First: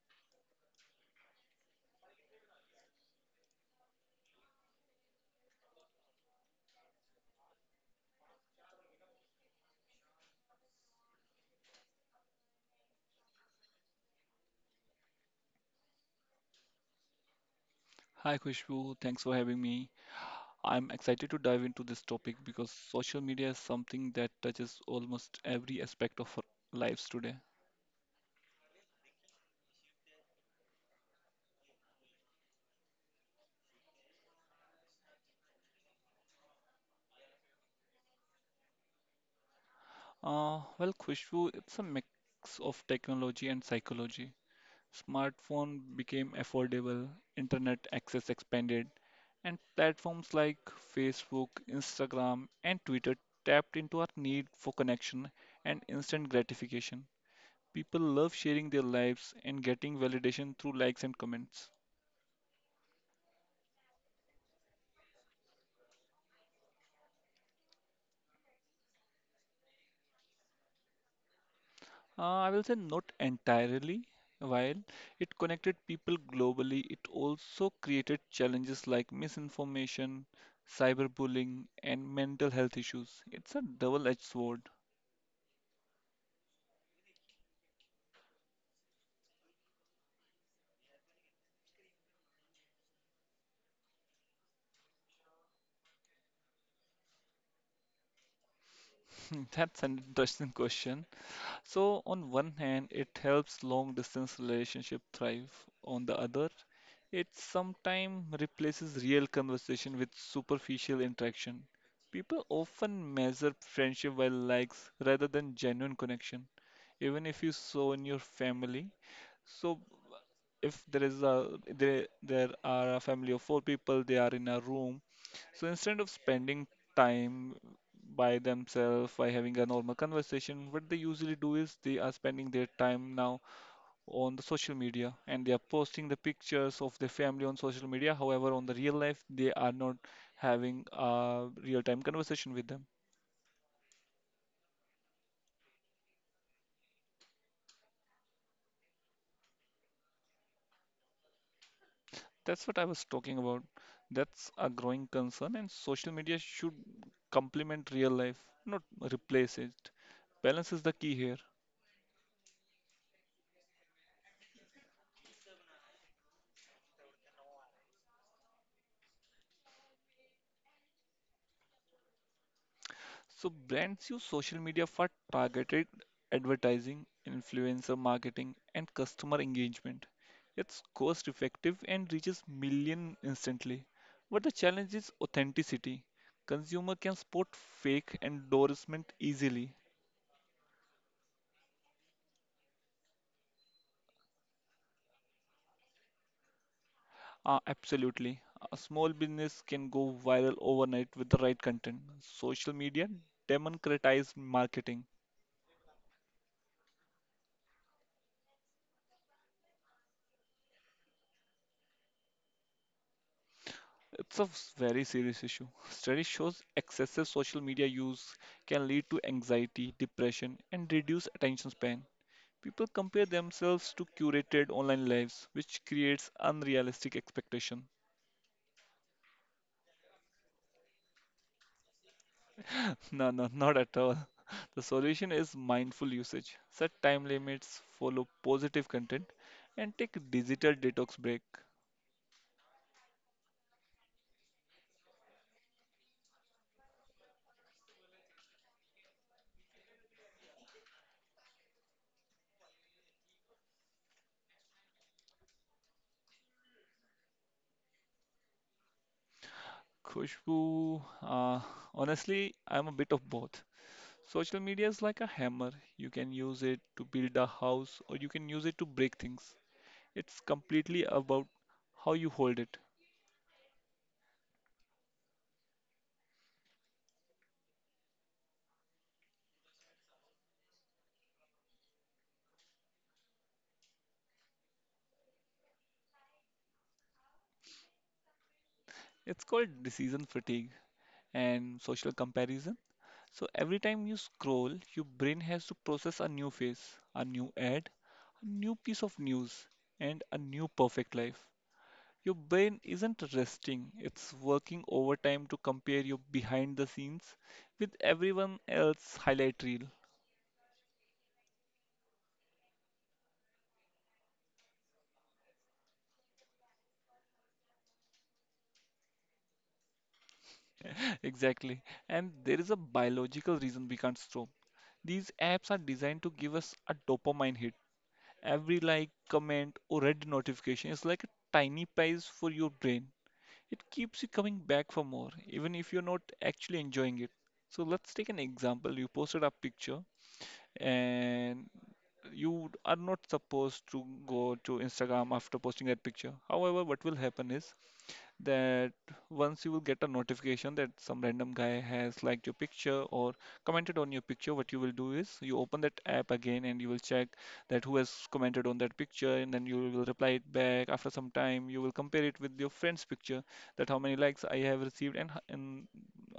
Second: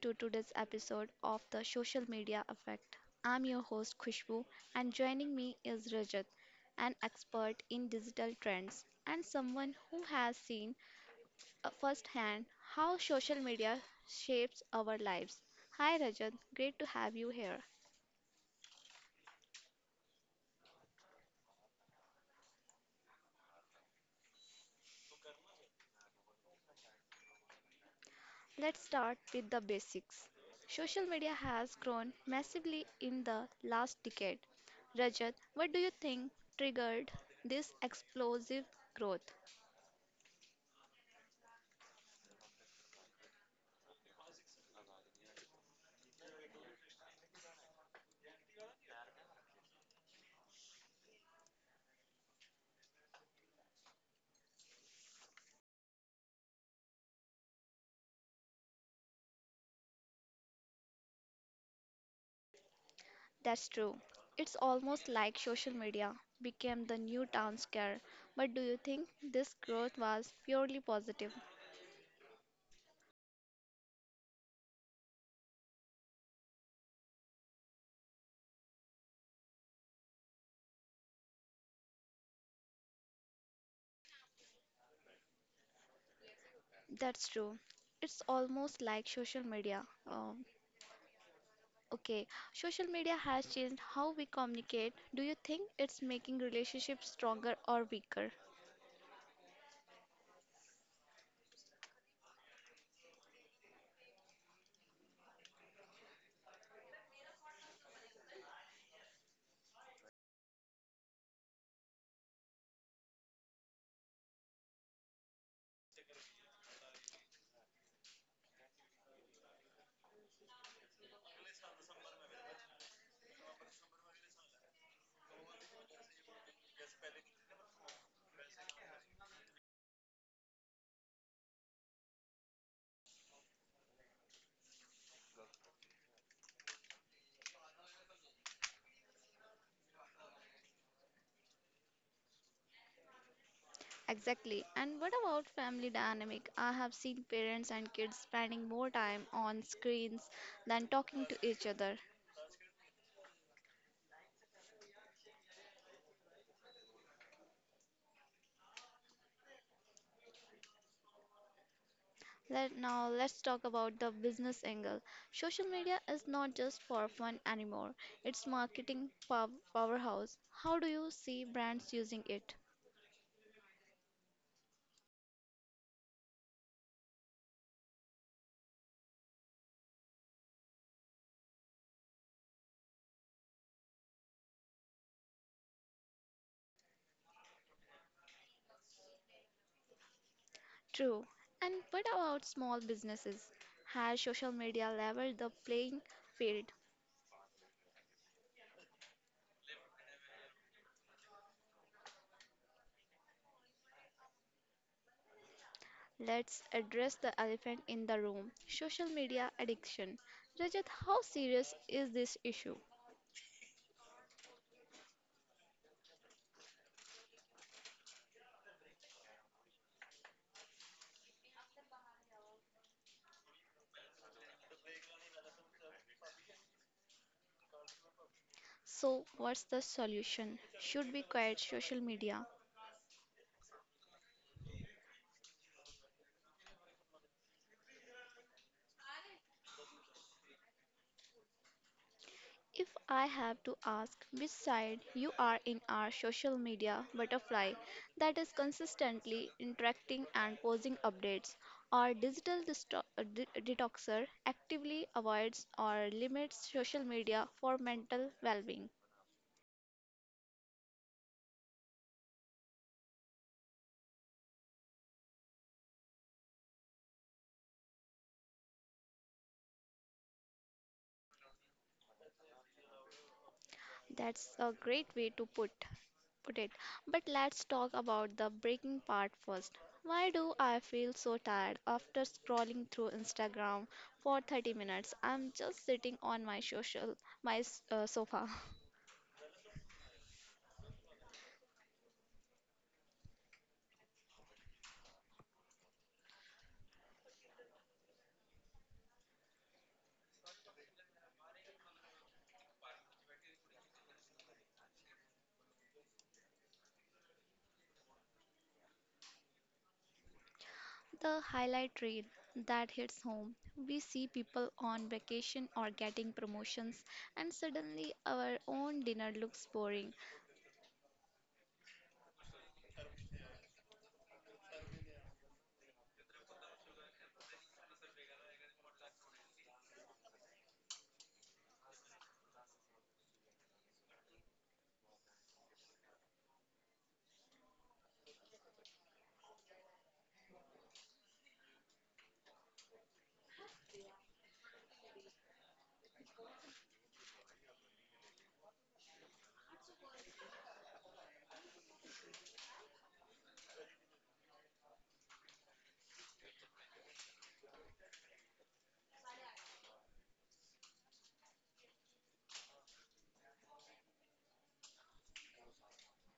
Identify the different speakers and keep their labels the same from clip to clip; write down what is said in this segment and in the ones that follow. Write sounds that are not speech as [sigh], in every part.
Speaker 1: to today's episode of the Social Media Effect. I'm your host Khushbu, and joining me is Rajat, an expert in digital trends and someone who has seen firsthand how social media shapes our lives. Hi, Rajat, great to have you here.
Speaker 2: Hi Khushbu, thanks for having me. I'm excited to dive into this topic because social media is something that touches almost every aspect of our lives today.
Speaker 1: Let's start with the basics. Social media has grown massively in the last decade. Rajat, what do you think triggered this explosive growth?
Speaker 2: Well, Khushbu, it's a mix of technology and psychology. Smartphone became affordable, internet access expanded, and platforms like Facebook, Instagram, and Twitter tapped into our need for connection and instant gratification. People love sharing their lives and getting validation through likes and comments.
Speaker 1: That's true. It's almost like social media became the new town scare. But do you think this growth was purely positive?
Speaker 2: I will say not entirely. While it connected people globally, it also created challenges like misinformation, cyberbullying, and mental health issues. It's a double-edged sword.
Speaker 1: That's true. It's almost like social media. Um, okay, social media has changed how we communicate. Do you think it's making relationships stronger or weaker?
Speaker 2: [laughs] That's an interesting question. So on one hand, it helps long distance relationship thrive. On the other, it sometimes replaces real conversation with superficial interaction. People often measure friendship by likes rather than genuine connection, even if you saw in your family. So if there is a there are a family of four people, they are in a room. So instead of spending time by themselves by having a normal conversation, what they usually do is they are spending their time now on the social media, and they are posting the pictures of their family on social media. However, on the real life, they are not having a real time conversation with them.
Speaker 1: Exactly. And what about family dynamic? I have seen parents and kids spending more time on screens than talking to each other.
Speaker 2: That's what I was talking about. That's a growing concern, and social media should complement real life, not replace it. Balance is the key here.
Speaker 1: Let now let's talk about the business angle. Social media is not just for fun anymore. It's marketing powerhouse. How do you see brands using it?
Speaker 2: So, brands use social media for targeted advertising, influencer marketing, and customer engagement. It's cost effective and reaches millions instantly. But the challenge is authenticity. Consumer can spot fake endorsement easily.
Speaker 1: True. And what about small businesses? Has social media leveled the playing field?
Speaker 2: Absolutely. A small business can go viral overnight with the right content. Social media democratized marketing.
Speaker 1: Let's address the elephant in the room, social media addiction. Rajat, how serious is this issue?
Speaker 2: It's a very serious issue. Study shows excessive social media use can lead to anxiety, depression, and reduced attention span. People compare themselves to curated online lives, which creates unrealistic expectation.
Speaker 1: So, what's the solution? Should we quiet social media?
Speaker 2: No, no, not at all. [laughs] The solution is mindful usage. Set time limits, follow positive content, and take a digital detox break.
Speaker 1: If I have to ask which side you are in, our social media butterfly that is consistently interacting and posting updates, our digital detoxer actively avoids or limits social media for mental well being.
Speaker 2: Khushbu, honestly, I'm a bit of both. Social media is like a hammer. You can use it to build a house, or you can use it to break things. It's completely about how you hold it.
Speaker 1: That's a great way to put it. But let's talk about the breaking part first. Why do I feel so tired after scrolling through Instagram for 30 minutes? I'm just sitting on my sofa. [laughs]
Speaker 2: It's called decision fatigue and social comparison. So every time you scroll, your brain has to process a new face, a new ad, a new piece of news, and a new perfect life. Your brain isn't resting, it's working overtime to compare your behind the scenes with everyone else's highlight reel.
Speaker 1: The highlight reel that hits home. We see people on vacation or getting promotions, and suddenly our own dinner looks boring.
Speaker 2: [laughs] Exactly. And there is a biological reason we can't stop. These apps are designed to give us a dopamine hit. Every like, comment, or red notification is like a tiny prize for your brain. It keeps you coming back for more, even if you're not actually enjoying it. So let's take an example. You posted a picture and you are not supposed to go to Instagram after posting that picture. However, what will happen is that once you will get a notification that some random guy has liked your picture or commented on your picture, what you will do is you open that app again and you will check that who has commented on that picture, and then you will reply it back. After some time, you will compare it with your friend's picture, that how many likes I have received and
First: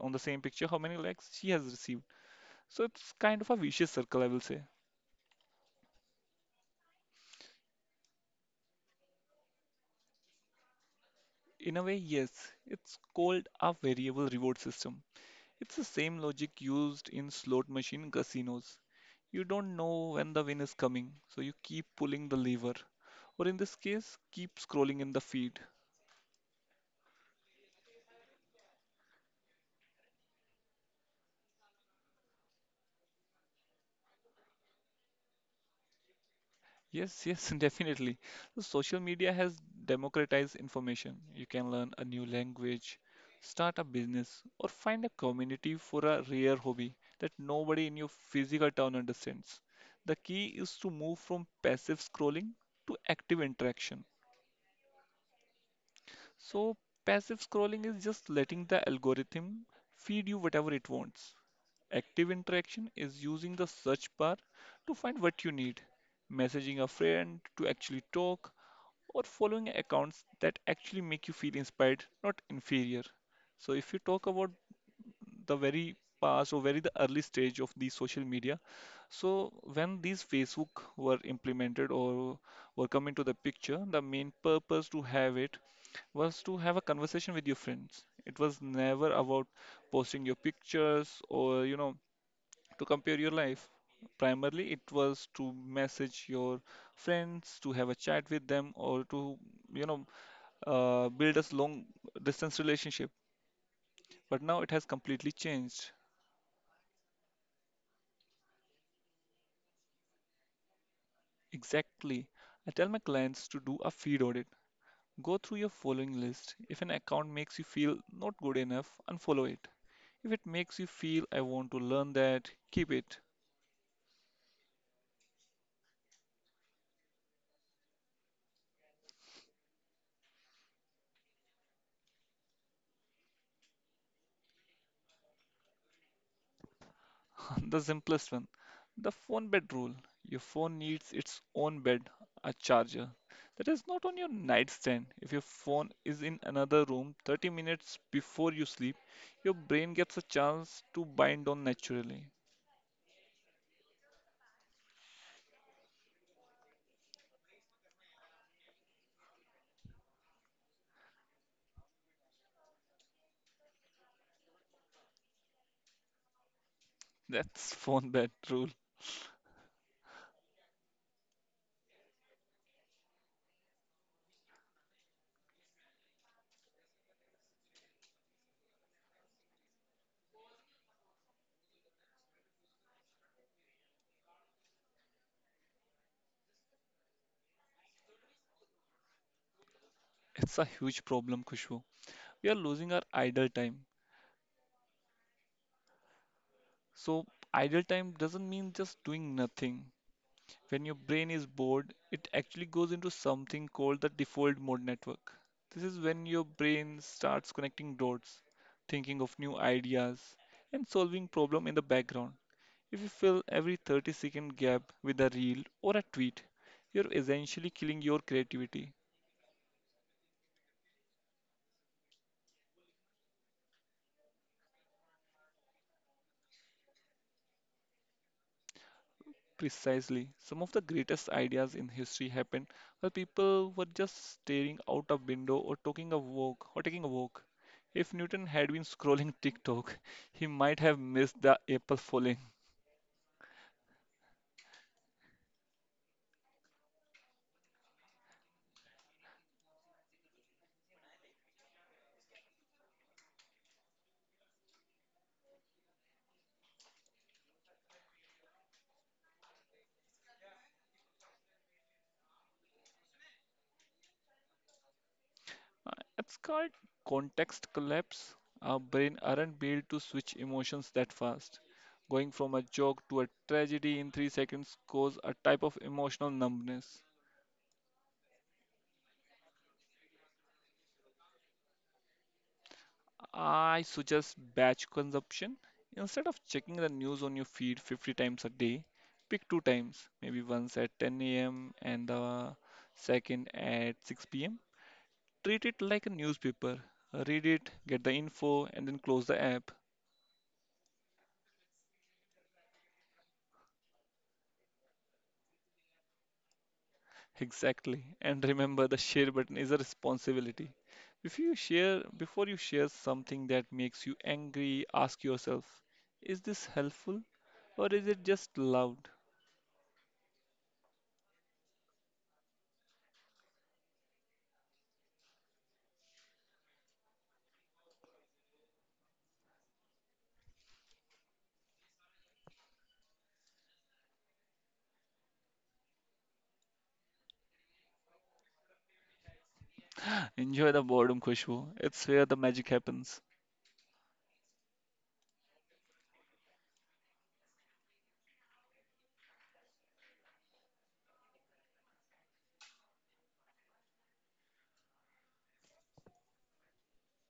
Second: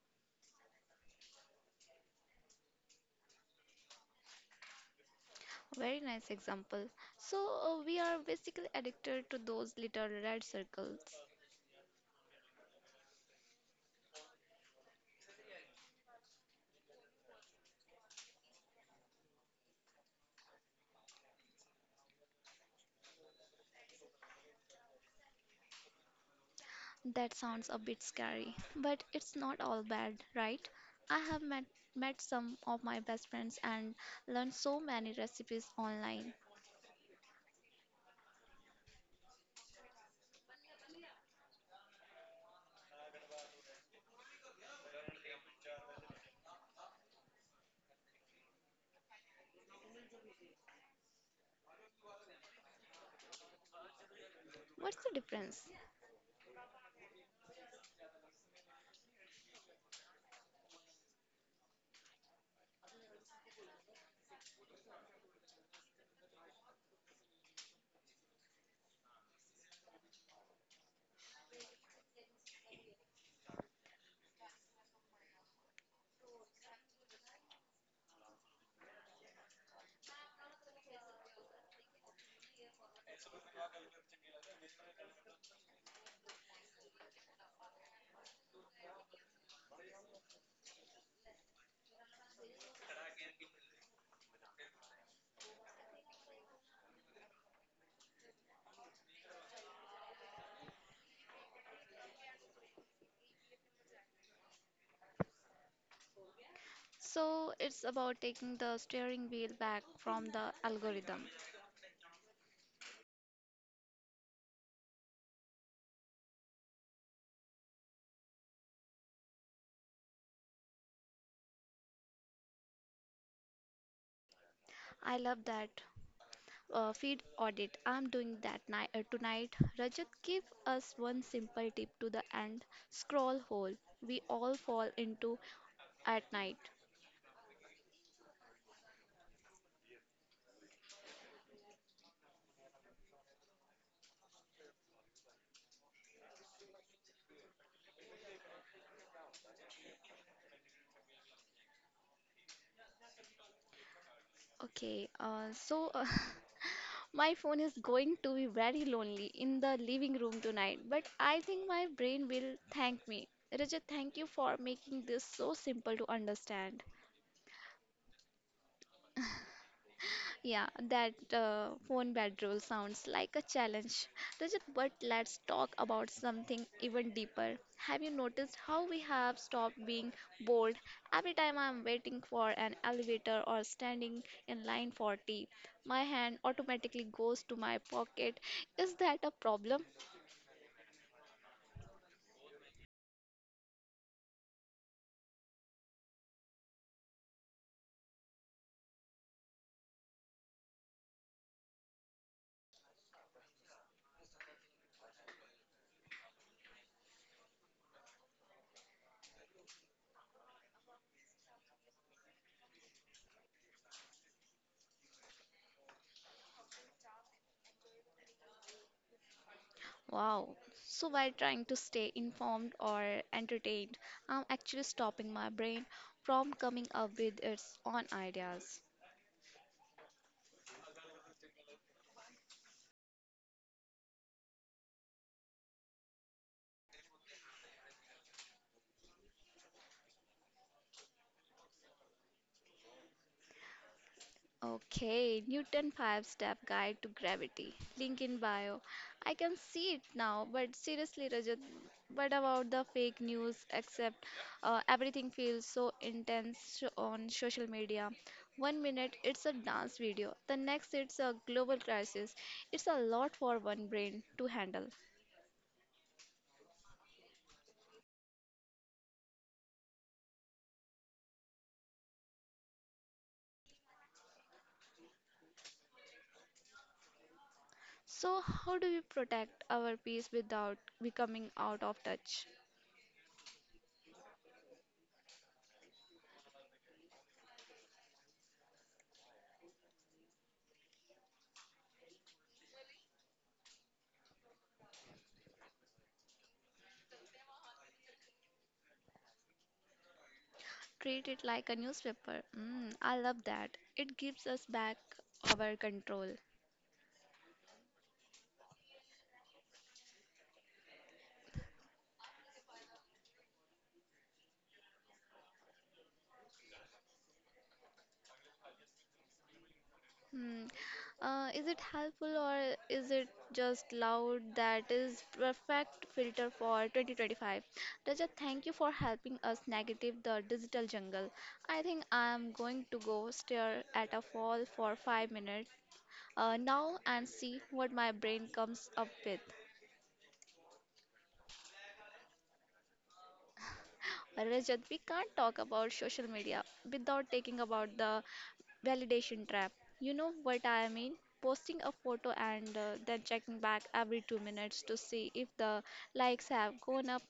Speaker 2: on the same picture how many likes she has received. So it's kind of a vicious circle, I will say.
Speaker 1: Very nice example. So, we are basically addicted to those little red circles.
Speaker 2: In a way, yes, it's called a variable reward system. It's the same logic used in slot machine casinos. You don't know when the win is coming, so you keep pulling the lever, or in this case, keep scrolling in the feed.
Speaker 1: That sounds a bit scary, but it's not all bad, right? I have met some of my best friends and learned so many recipes online.
Speaker 2: Yes, yes, [laughs] definitely. So social media has democratized information. You can learn a new language, start a business, or find a community for a rare hobby that nobody in your physical town understands. The key is to move from passive scrolling to active interaction.
Speaker 1: What's the difference?
Speaker 2: So, passive scrolling is just letting the algorithm feed you whatever it wants. Active interaction is using the search bar to find what you need, messaging a friend to actually talk, or following accounts that actually make you feel inspired, not inferior. So, if you talk about the very past or very the early stage of the social media, so when these Facebook were implemented or were coming to the picture, the main purpose to have it was to have a conversation with your friends. It was never about posting your pictures or to compare your life. Primarily, it was to message your friends, to have a chat with them, or to, you know, build a long distance relationship. But now it has completely changed.
Speaker 1: So, it's about taking the steering wheel back from the algorithm.
Speaker 2: Exactly. I tell my clients to do a feed audit. Go through your following list. If an account makes you feel not good enough, unfollow it. If it makes you feel I want to learn that, keep it.
Speaker 1: I love that. Feed audit. I'm doing that tonight. Rajat, give us one simple tip to the end scroll hole we all fall into at night.
Speaker 2: [laughs] The simplest one, the phone bed rule. Your phone needs its own bed, a charger that is not on your nightstand. If your phone is in another room 30 minutes before you sleep, your brain gets a chance to bind on naturally.
Speaker 1: Okay, uh, so uh, [laughs] My phone is going to be very lonely in the living room tonight, but I think my brain will thank me. Rajat, thank you for making this so simple to understand.
Speaker 2: That's [laughs] phone bed rule.
Speaker 1: Yeah, that phone bedroll sounds like a challenge. Rajat, but let's talk about something even deeper. Have you noticed how we have stopped being bold? Every time I'm waiting for an elevator or standing in line for tea, my hand automatically goes to my pocket. Is that a problem?
Speaker 2: It's a huge problem, Khushbu. We are losing our idle time. So, idle time doesn't mean just doing nothing. When your brain is bored, it actually goes into something called the default mode network. This is when your brain starts connecting dots, thinking of new ideas, and solving problem in the background. If you fill every 30-second gap with a reel or a tweet, you're essentially killing your creativity.
Speaker 1: Wow. So while trying to stay informed or entertained, I'm actually stopping my brain from coming up with its own ideas.
Speaker 2: Precisely. Some of the greatest ideas in history happened while people were just staring out a window or talking a walk or taking a walk. If Newton had been scrolling [laughs] TikTok, he might have missed the apple falling.
Speaker 1: Okay, Newton 5 step guide to gravity. Link in bio. I can see it now, but seriously, Rajat, what about the fake news? Except everything feels so intense on social media. One minute it's a dance video, the next it's a global crisis. It's a lot for one brain to handle.
Speaker 2: Uh, It's called context collapse. Our brain aren't built to switch emotions that fast. Going from a joke to a tragedy in 3 seconds cause a type of emotional numbness.
Speaker 1: So, how do we protect our peace without becoming out of touch?
Speaker 2: I suggest batch consumption. Instead of checking the news on your feed 50 times a day, pick two times, maybe once at 10 a.m. and the second at 6 p.m. Treat it like a newspaper. Read it, get the info, and then close the app.
Speaker 1: Treat it like a newspaper. Mm, I love that. It gives us back our control.
Speaker 2: Exactly. And [laughs] remember, the share button is a responsibility. If you share, before you share something that makes you angry, ask yourself, is this helpful or is it just loud?
Speaker 1: Hmm. Is it helpful or is it just loud? That is perfect filter for 2025. Rajat, thank you for helping us negative the digital jungle. I think I am going to go stare at a wall for 5 minutes now and see what my brain comes up with.
Speaker 2: Enjoy the boredom, Kushbu. It's where the magic happens.
Speaker 1: Rajat, we can't talk about social media without taking about the validation trap. You know what I mean? Posting a photo and then checking back every 2 minutes to see if the likes have gone up.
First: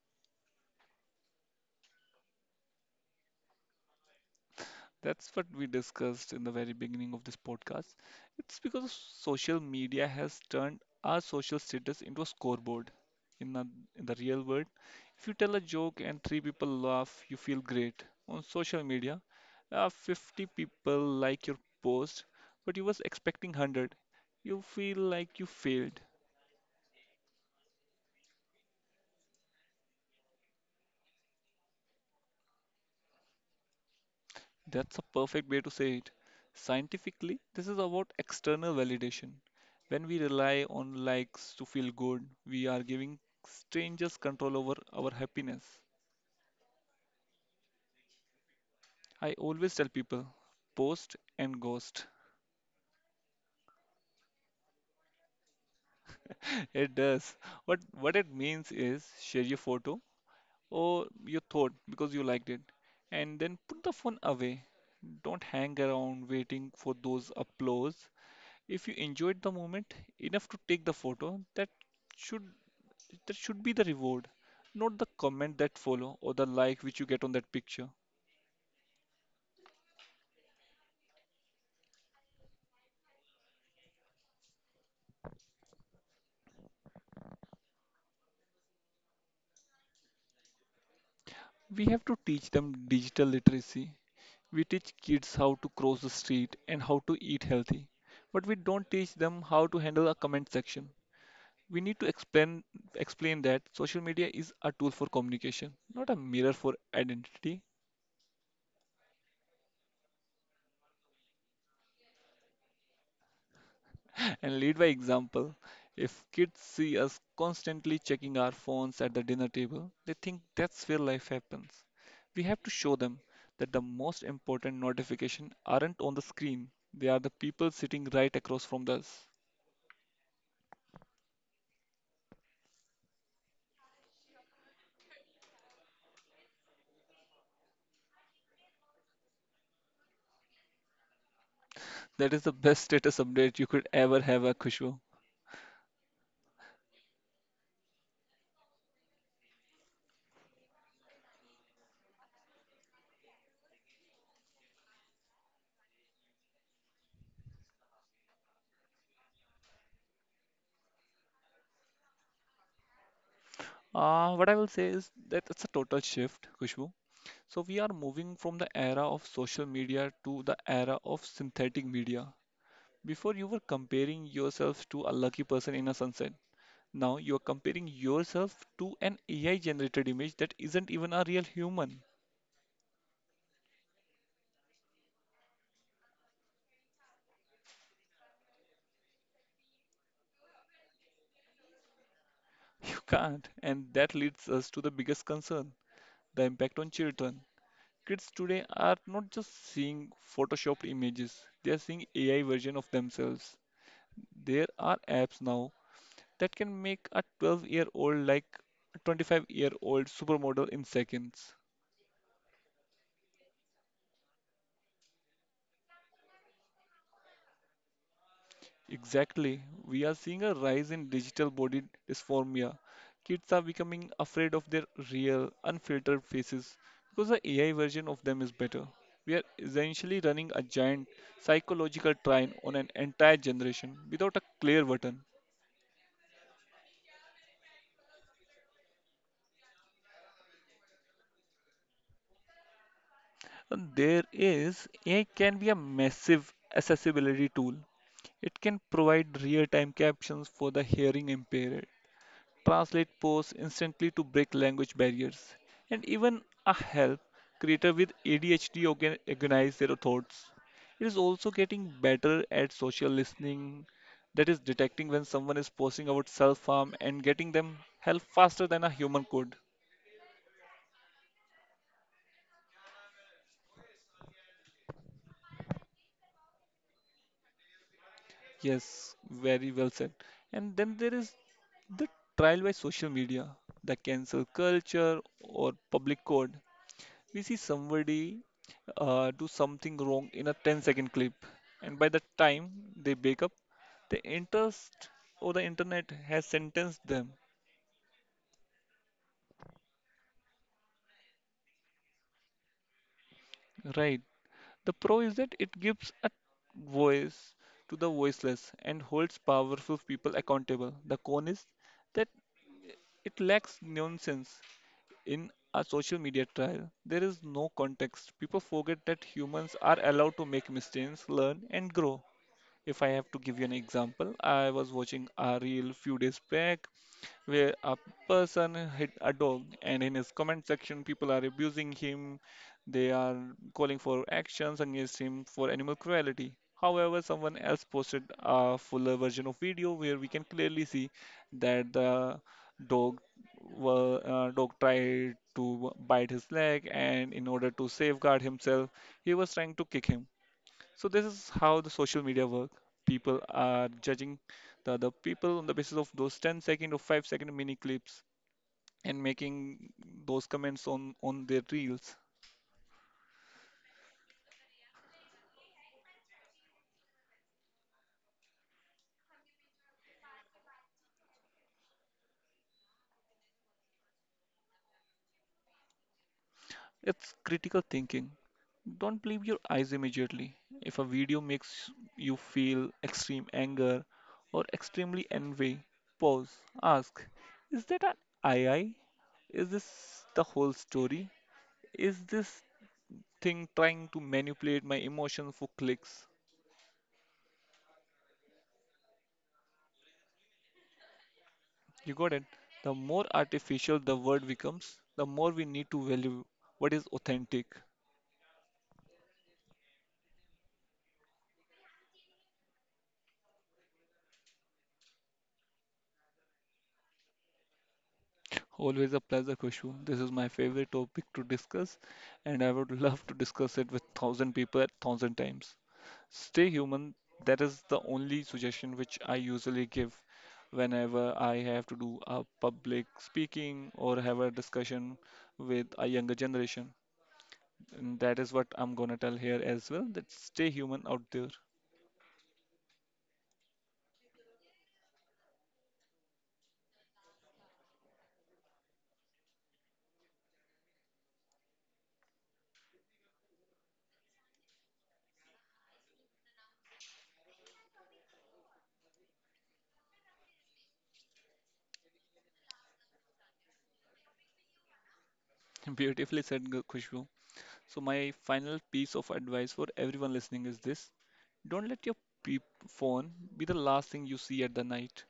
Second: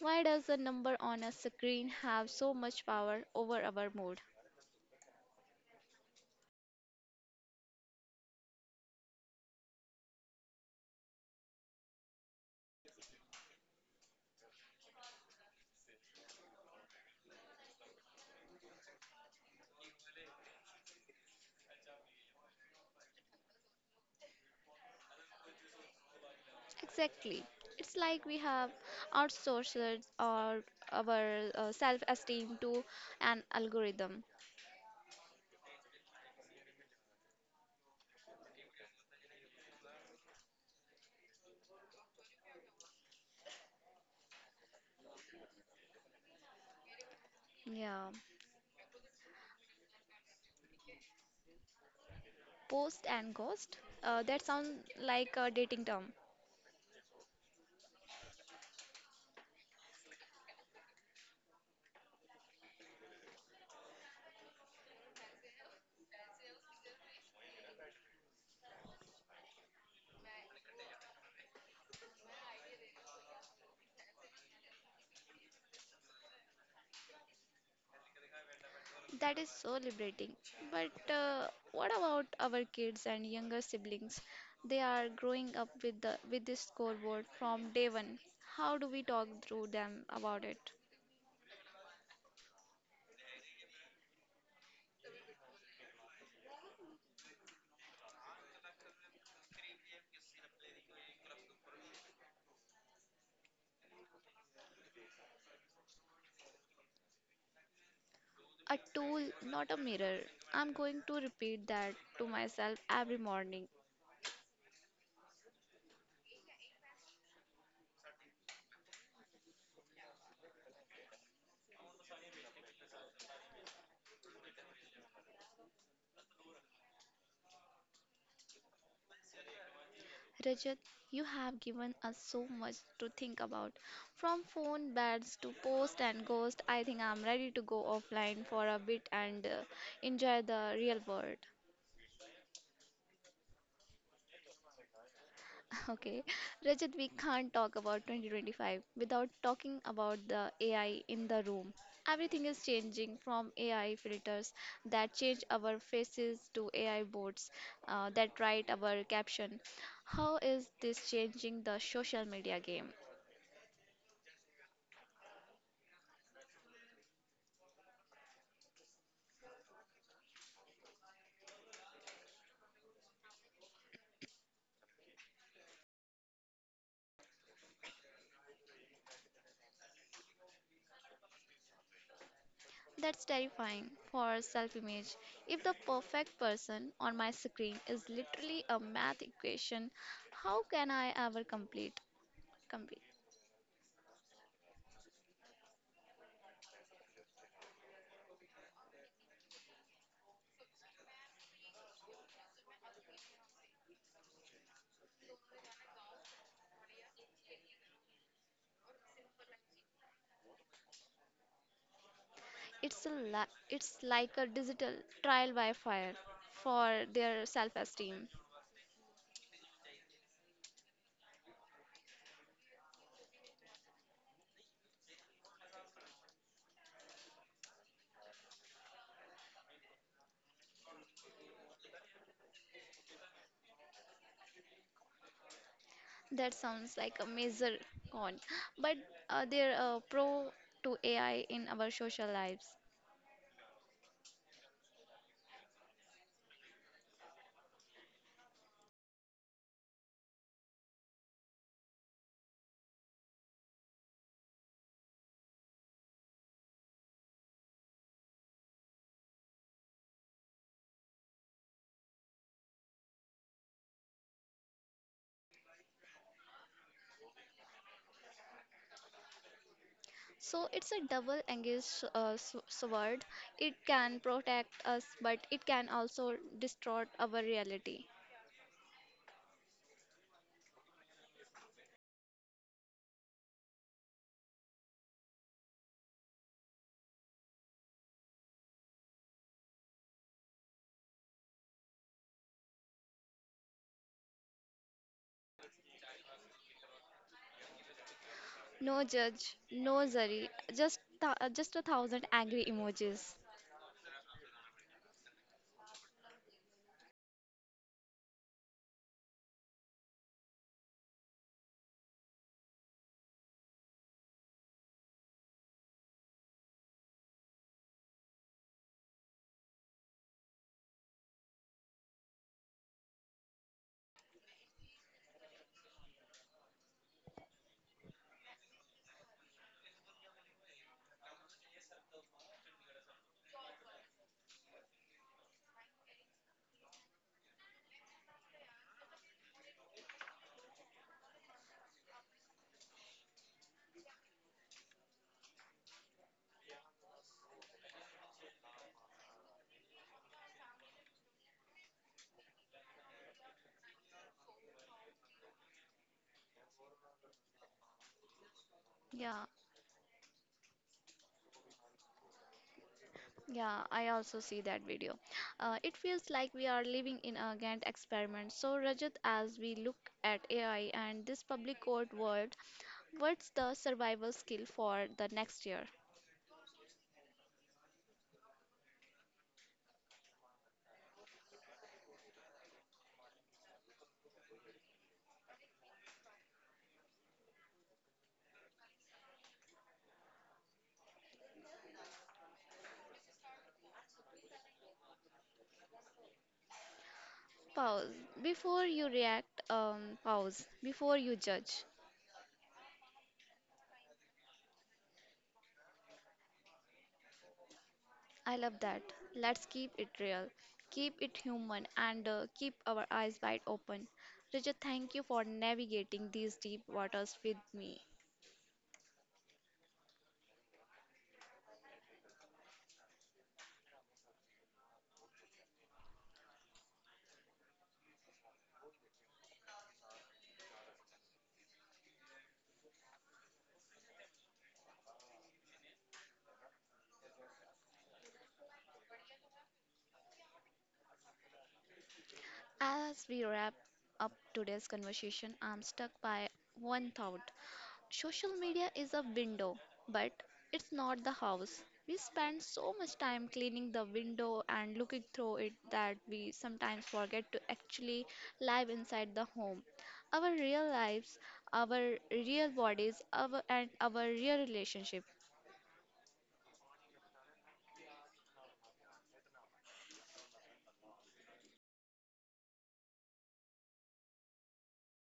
Speaker 1: Why does the number on a screen have so much power over our mood?
Speaker 2: That's what we discussed in the very beginning of this podcast. It's because social media has turned our social status into a scoreboard. In the, in the real world, if you tell a joke and three people laugh, you feel great. On social media, 50 people like your post, but you was expecting 100. You feel like you failed.
Speaker 1: Exactly. It's like we have outsourced our self esteem to an algorithm.
Speaker 2: That's a perfect way to say it. Scientifically, this is about external validation. When we rely on likes to feel good, we are giving strangers control over our happiness.
Speaker 1: Yeah.
Speaker 2: I always tell people, post and ghost.
Speaker 1: Post and ghost? That sounds like a dating term.
Speaker 2: [laughs] It does. What it means is share your photo or your thought because you liked it, and then put the phone away. Don't hang around waiting for those applause. If you enjoyed the moment enough to take the photo, that should There should be the reward, not the comment that follow or the like which you get on that picture.
Speaker 1: That is so liberating. But what about our kids and younger siblings? They are growing up with this scoreboard from day one. How do we talk through them about it?
Speaker 2: We have to teach them digital literacy. We teach kids how to cross the street and how to eat healthy, but we don't teach them how to handle a comment section. We need to explain that social media is a tool for communication, not a mirror for identity.
Speaker 1: A tool, not a mirror. I'm going to repeat that to myself every morning.
Speaker 2: And lead by example. If kids see us constantly checking our phones at the dinner table, they think that's where life happens. We have to show them that the most important notifications aren't on the screen, they are the people sitting right across from us.
Speaker 1: Rajat, you have given us so much to think about. From phone beds to post and ghost, I think I'm ready to go offline for a bit and enjoy the real world.
Speaker 2: That is the best status update you could ever have, Khushbu.
Speaker 1: [laughs] Okay, Rajat, we can't talk about 2025 without talking about the AI in the room. Everything is changing from AI filters that change our faces to AI boards that write our caption. How is this changing the social media game?
Speaker 2: What I will say is that it's a total shift, Khushbu. So we are moving from the era of social media to the era of synthetic media. Before you were comparing yourself to a lucky person in a sunset. Now you are comparing yourself to an AI generated image that isn't even a real human.
Speaker 1: That's terrifying for self image. If the perfect person on my screen is literally a math equation, how can I ever complete?
Speaker 2: [laughs] You
Speaker 1: complete?
Speaker 2: can't. And that leads us to the biggest concern, the impact on children. Kids today are not just seeing photoshopped images, they are seeing AI version of themselves. There are apps now that can make a 12-year-old like a 25-year-old supermodel in seconds.
Speaker 1: It's like a digital trial by fire for their self esteem.
Speaker 2: Exactly. We are seeing a rise in digital body dysphoria. Kids are becoming afraid of their real, unfiltered faces because the AI version of them is better. We are essentially running a giant psychological train on an entire generation without a clear button.
Speaker 1: That sounds like a major con, but they're a pro to AI in our social lives.
Speaker 2: And There is AI can be a massive accessibility tool. It can provide real-time captions for the hearing impaired, translate posts instantly to break language barriers, and even a help creator with ADHD organize their thoughts. It is also getting better at social listening, that is, detecting when someone is posting about self harm and getting them help faster than a human could.
Speaker 1: So it's a double-edged sword. It can protect us, but it can also distort our reality.
Speaker 2: Yes, very well said. And then there is the trial by social media, the cancel culture, or public code. We see somebody do something wrong in a 10-second clip, and by the time they wake up, the interest or the internet has sentenced them,
Speaker 1: No judge, no jury, just just a thousand angry emojis.
Speaker 2: right? The pro is that it gives a voice to the voiceless and holds powerful people accountable. The con is that it lacks nonsense in a social media trial. There is no context. People forget that humans are allowed to make mistakes, learn, and grow. If I have to give you an example, I was watching a reel few days back where a person hit a dog, and in his comment section people are abusing him. They are calling for actions against him for animal cruelty. However, someone else posted a fuller version of video where we can clearly see that the dog dog tried to bite his leg, and in order to safeguard himself, he was trying to kick him. So this is how the social media work. People are judging the other people on the basis of those 10 second or 5-second mini clips and
Speaker 1: Yeah,
Speaker 2: making those comments on their reels.
Speaker 1: yeah, I also see that video. It feels like we are living in a Gantt experiment. So Rajat, as we look at AI and this public court world, what's the survival skill for the next year?
Speaker 2: It's critical thinking. Don't believe your eyes immediately. If a video makes you feel extreme anger or extremely envy, pause. Ask, is that an AI? Is this the whole story? Is this thing trying to manipulate my emotion for clicks?
Speaker 1: Pause before you react, pause before you judge.
Speaker 2: You got it. The more artificial the world becomes, the more we need to value what is authentic.
Speaker 1: I love that. Let's keep it real, keep it human, and keep our eyes wide open. Richard, thank you for navigating these deep waters with me.
Speaker 2: Always a pleasure, Kushu. This is my favorite topic to discuss, and I would [laughs] love to discuss it with 1,000 people at 1,000 times. Stay human. That is the only suggestion which I usually give whenever I have to do a public speaking or have a discussion with a younger generation. And that is what I'm gonna tell here as well. That stay human out there.
Speaker 1: As we wrap up today's conversation, I'm stuck by one thought. Social media is a window, but it's not the house. We spend so much time cleaning the window and looking through it that we sometimes forget to actually live inside the home. Our real lives, our real bodies, our and our real relationship.
Speaker 2: [laughs] Beautifully said, Khushbu. So, my final piece of advice for everyone listening is this: don't let your pe- phone be the last thing you see at the night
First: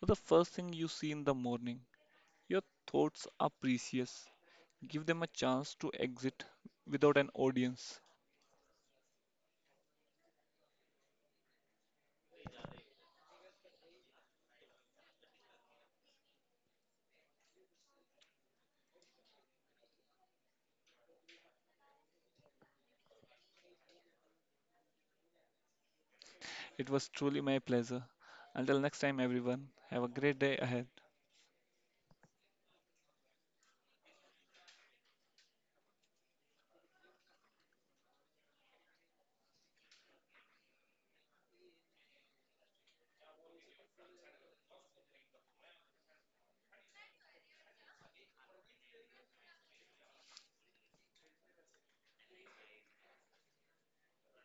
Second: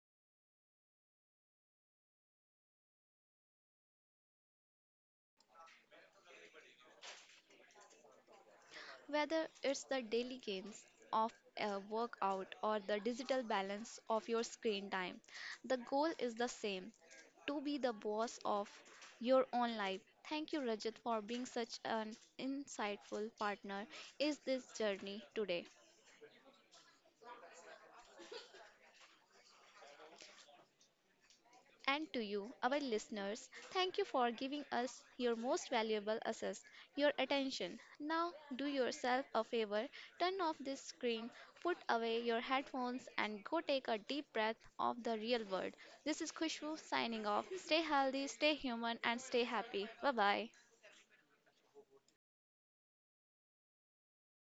Speaker 2: or the first thing you see in the morning. Your thoughts are precious. Give them a chance to exit without an audience.
Speaker 1: Whether it's the daily gains of a workout or the digital balance of your screen time, the goal is the same, to be the boss of your own life. Thank you, Rajat, for being such an insightful partner in this journey today.
Speaker 2: It was truly my pleasure. Until next time, everyone, have a great day ahead.
Speaker 1: And to you, our listeners, thank you for giving us your most valuable assist, your attention. Now, do yourself a favor, turn off this screen, put away your headphones, and go take a deep breath of the real world. This is Khushbu signing off. Stay healthy, stay human, and stay happy. Bye bye.